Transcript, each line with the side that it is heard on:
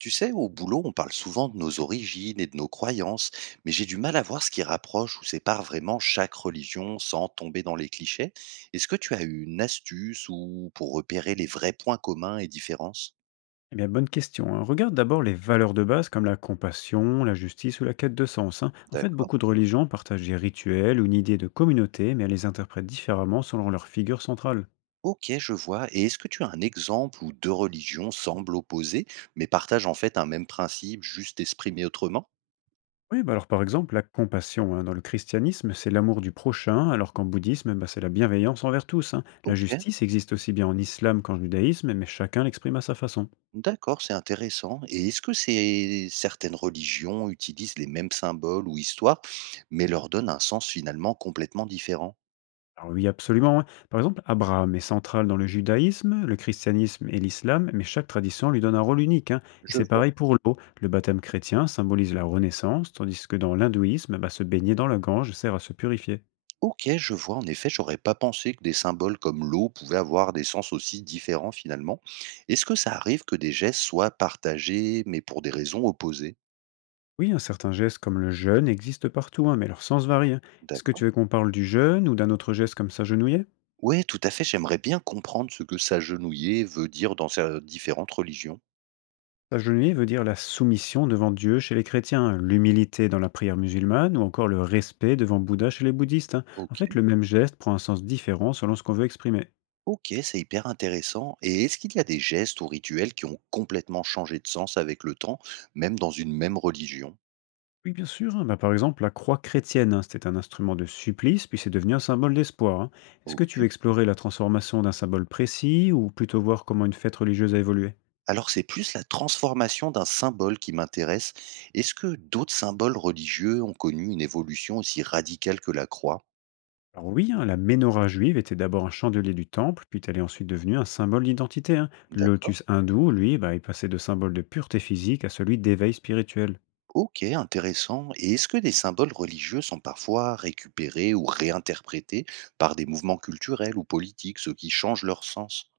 right: Tu sais, au boulot, on parle souvent de nos origines et de nos croyances, mais j'ai du mal à voir ce qui rapproche ou sépare vraiment chaque religion sans tomber dans les clichés. Est-ce que tu as une astuce ou pour repérer les vrais points communs et différences.
left: Eh bien, bonne question. Hein. Regarde d'abord les valeurs de base comme la compassion, la justice ou la quête de sens. Hein. En fait,
right: D'accord.
left: beaucoup de religions partagent des rituels ou une idée de communauté, mais elles les interprètent différemment selon leur figure centrale.
right: Ok, je vois. Et est-ce que tu as un exemple où deux religions semblent opposées, mais partagent en fait un même principe, juste exprimé autrement.
left: Oui, bah alors par exemple, la compassion. Hein. Dans le christianisme, c'est l'amour du prochain, alors qu'en bouddhisme, bah, c'est la bienveillance envers tous. Hein. La
right: Ok.
left: justice existe aussi bien en islam qu'en judaïsme, mais chacun l'exprime à sa façon.
right: D'accord, c'est intéressant et est-ce que c'est certaines religions utilisent les mêmes symboles ou histoires, mais leur donnent un sens finalement complètement différent?
left: Alors oui, absolument. Hein. Par exemple, Abraham est central dans le judaïsme, le christianisme et l'islam, mais chaque tradition lui donne un rôle unique. Hein. Et
right: Je
left: c'est
right: vois.
left: pareil pour l'eau. Le baptême chrétien symbolise la renaissance, tandis que dans l'hindouisme, bah, se baigner dans la Gange sert à se purifier.
right: OK, je vois. En effet, j'aurais pas pensé que des symboles comme l'eau pouvaient avoir des sens aussi différents finalement. Est-ce que ça arrive que des gestes soient partagés, mais pour des raisons opposées?
left: Oui, un certain geste comme le jeûne existe partout, hein, mais leur sens varie. Hein. Est-ce que
right: D'accord.
left: tu veux qu'on parle du jeûne ou d'un autre geste comme s'agenouiller?
right: Oui, tout à fait, j'aimerais bien comprendre ce que s'agenouiller veut dire dans ces différentes religions.
left: La genouiller veut dire la soumission devant Dieu chez les chrétiens, l'humilité dans la prière musulmane ou encore le respect devant Bouddha chez les bouddhistes. Hein. En fait,
right: OK.
left: le même geste prend un sens différent selon ce qu'on veut exprimer.
right: OK, c'est hyper intéressant et est-ce qu'il y a des gestes ou rituels qui ont complètement changé de sens avec le temps, même dans une même religion?
left: Oui, bien sûr. Hein, bah, par exemple, la croix chrétienne, hein, c'était un instrument de supplice, puis c'est devenu un symbole d'espoir. Hein. Est-ce que tu veux
right: OK.
left: explorer la transformation d'un symbole précis ou plutôt voir comment une fête religieuse a évolué?
right: Alors c'est plus la transformation d'un symbole qui m'intéresse. Est-ce que d'autres symboles religieux ont connu une évolution aussi radicale que la croix?
left: Alors oui, hein, la menorah juive était d'abord un chandelier du temple, puis elle est ensuite devenue un symbole d'identité. Hein. Le
right: D'accord.
left: lotus hindou, lui, bah, est passé de symbole de pureté physique à celui d'éveil spirituel.
right: OK, intéressant et est-ce que des symboles religieux sont parfois récupérés ou réinterprétés par des mouvements culturels ou politiques, ce qui change leur sens?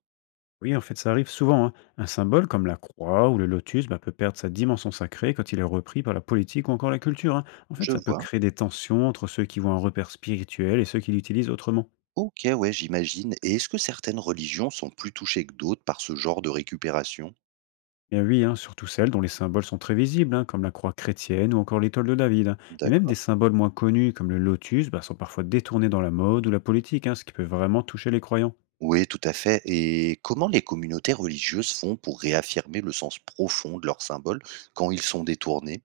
left: Oui, en fait, ça arrive souvent. Hein. Un symbole comme la croix ou le lotus bah, peut perdre sa dimension sacrée quand il est repris par la politique ou encore la culture. Hein. En fait,
right: Je
left: ça peut
right: vois.
left: créer des tensions entre ceux qui voient un repère spirituel et ceux qui l'utilisent autrement.
right: Ok, ouais, j'imagine. Et est-ce que certaines religions sont plus touchées que d'autres par ce genre de récupération.
left: Bien oui, hein, surtout celles dont les symboles sont très visibles, hein, comme la croix chrétienne ou encore l'étoile de David. Hein. Mais même
right: D'accord.
left: des symboles moins connus, comme le lotus, bah, sont parfois détournés dans la mode ou la politique, hein, ce qui peut vraiment toucher les croyants.
right: Oui, tout à fait. Et comment les communautés religieuses font pour réaffirmer le sens profond de leurs symboles quand ils sont détournés.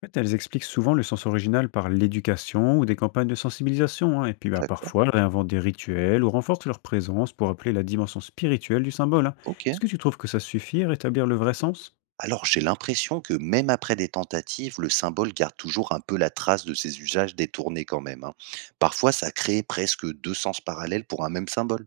left: En fait, elles expliquent souvent le sens original par l'éducation ou des campagnes de sensibilisation, hein, et puis bah,
right: D'accord.
left: parfois elles réinventent des rituels ou renforcent leur présence pour appeler la dimension spirituelle du symbole. Hein.
right: Ok.
left: Est-ce que tu trouves que ça suffit à rétablir le vrai sens?
right: Alors j'ai l'impression que même après des tentatives, le symbole garde toujours un peu la trace de ses usages détournés quand même, hein. Parfois, ça crée presque deux sens parallèles pour un même symbole.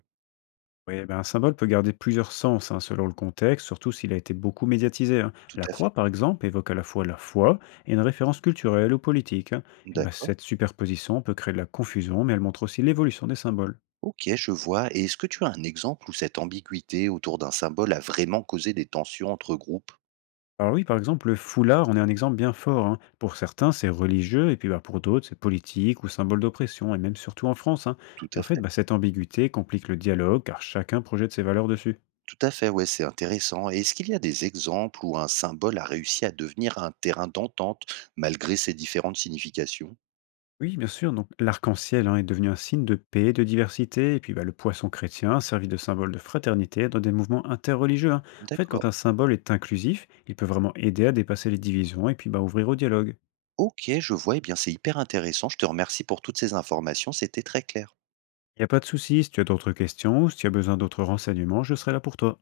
left: Oui, ben, un symbole peut garder plusieurs sens hein, selon le contexte, surtout s'il a été beaucoup médiatisé. Hein.
right: Tout
left: La
right: à fait.
left: croix, par exemple, évoque à la fois la foi et une référence culturelle ou politique. Hein. Et ben,
right: D'accord.
left: cette superposition peut créer de la confusion, mais elle montre aussi l'évolution des symboles.
right: Ok, je vois. Et est-ce que tu as un exemple où cette ambiguïté autour d'un symbole a vraiment causé des tensions entre groupes?
left: Alors oui, par exemple, le foulard en est un exemple bien fort. Hein. Pour certains, c'est religieux, et puis bah, pour d'autres, c'est politique ou symbole d'oppression, et même surtout en France. Hein.
right: Tout
left: Puis
right: à
left: en fait,
right: fait.
left: bah, cette ambiguïté complique le dialogue, car chacun projette ses valeurs dessus.
right: Tout à fait, ouais, c'est intéressant. Et est-ce qu'il y a des exemples où un symbole a réussi à devenir un terrain d'entente malgré ses différentes significations?
left: Oui, bien sûr. Donc, l'arc-en-ciel hein, est devenu un signe de paix, de diversité. Et puis, bah, le poisson chrétien servit de symbole de fraternité dans des mouvements interreligieux. Hein. En fait, quand
right: D'accord.
left: un symbole est inclusif, il peut vraiment aider à dépasser les divisions et puis bah, ouvrir au dialogue.
right: Ok, je vois. Eh bien, c'est hyper intéressant. Je te remercie pour toutes ces informations. C'était très clair.
left: Il n'y a pas de souci. Si tu as d'autres questions ou si tu as besoin d'autres renseignements, je serai là pour toi.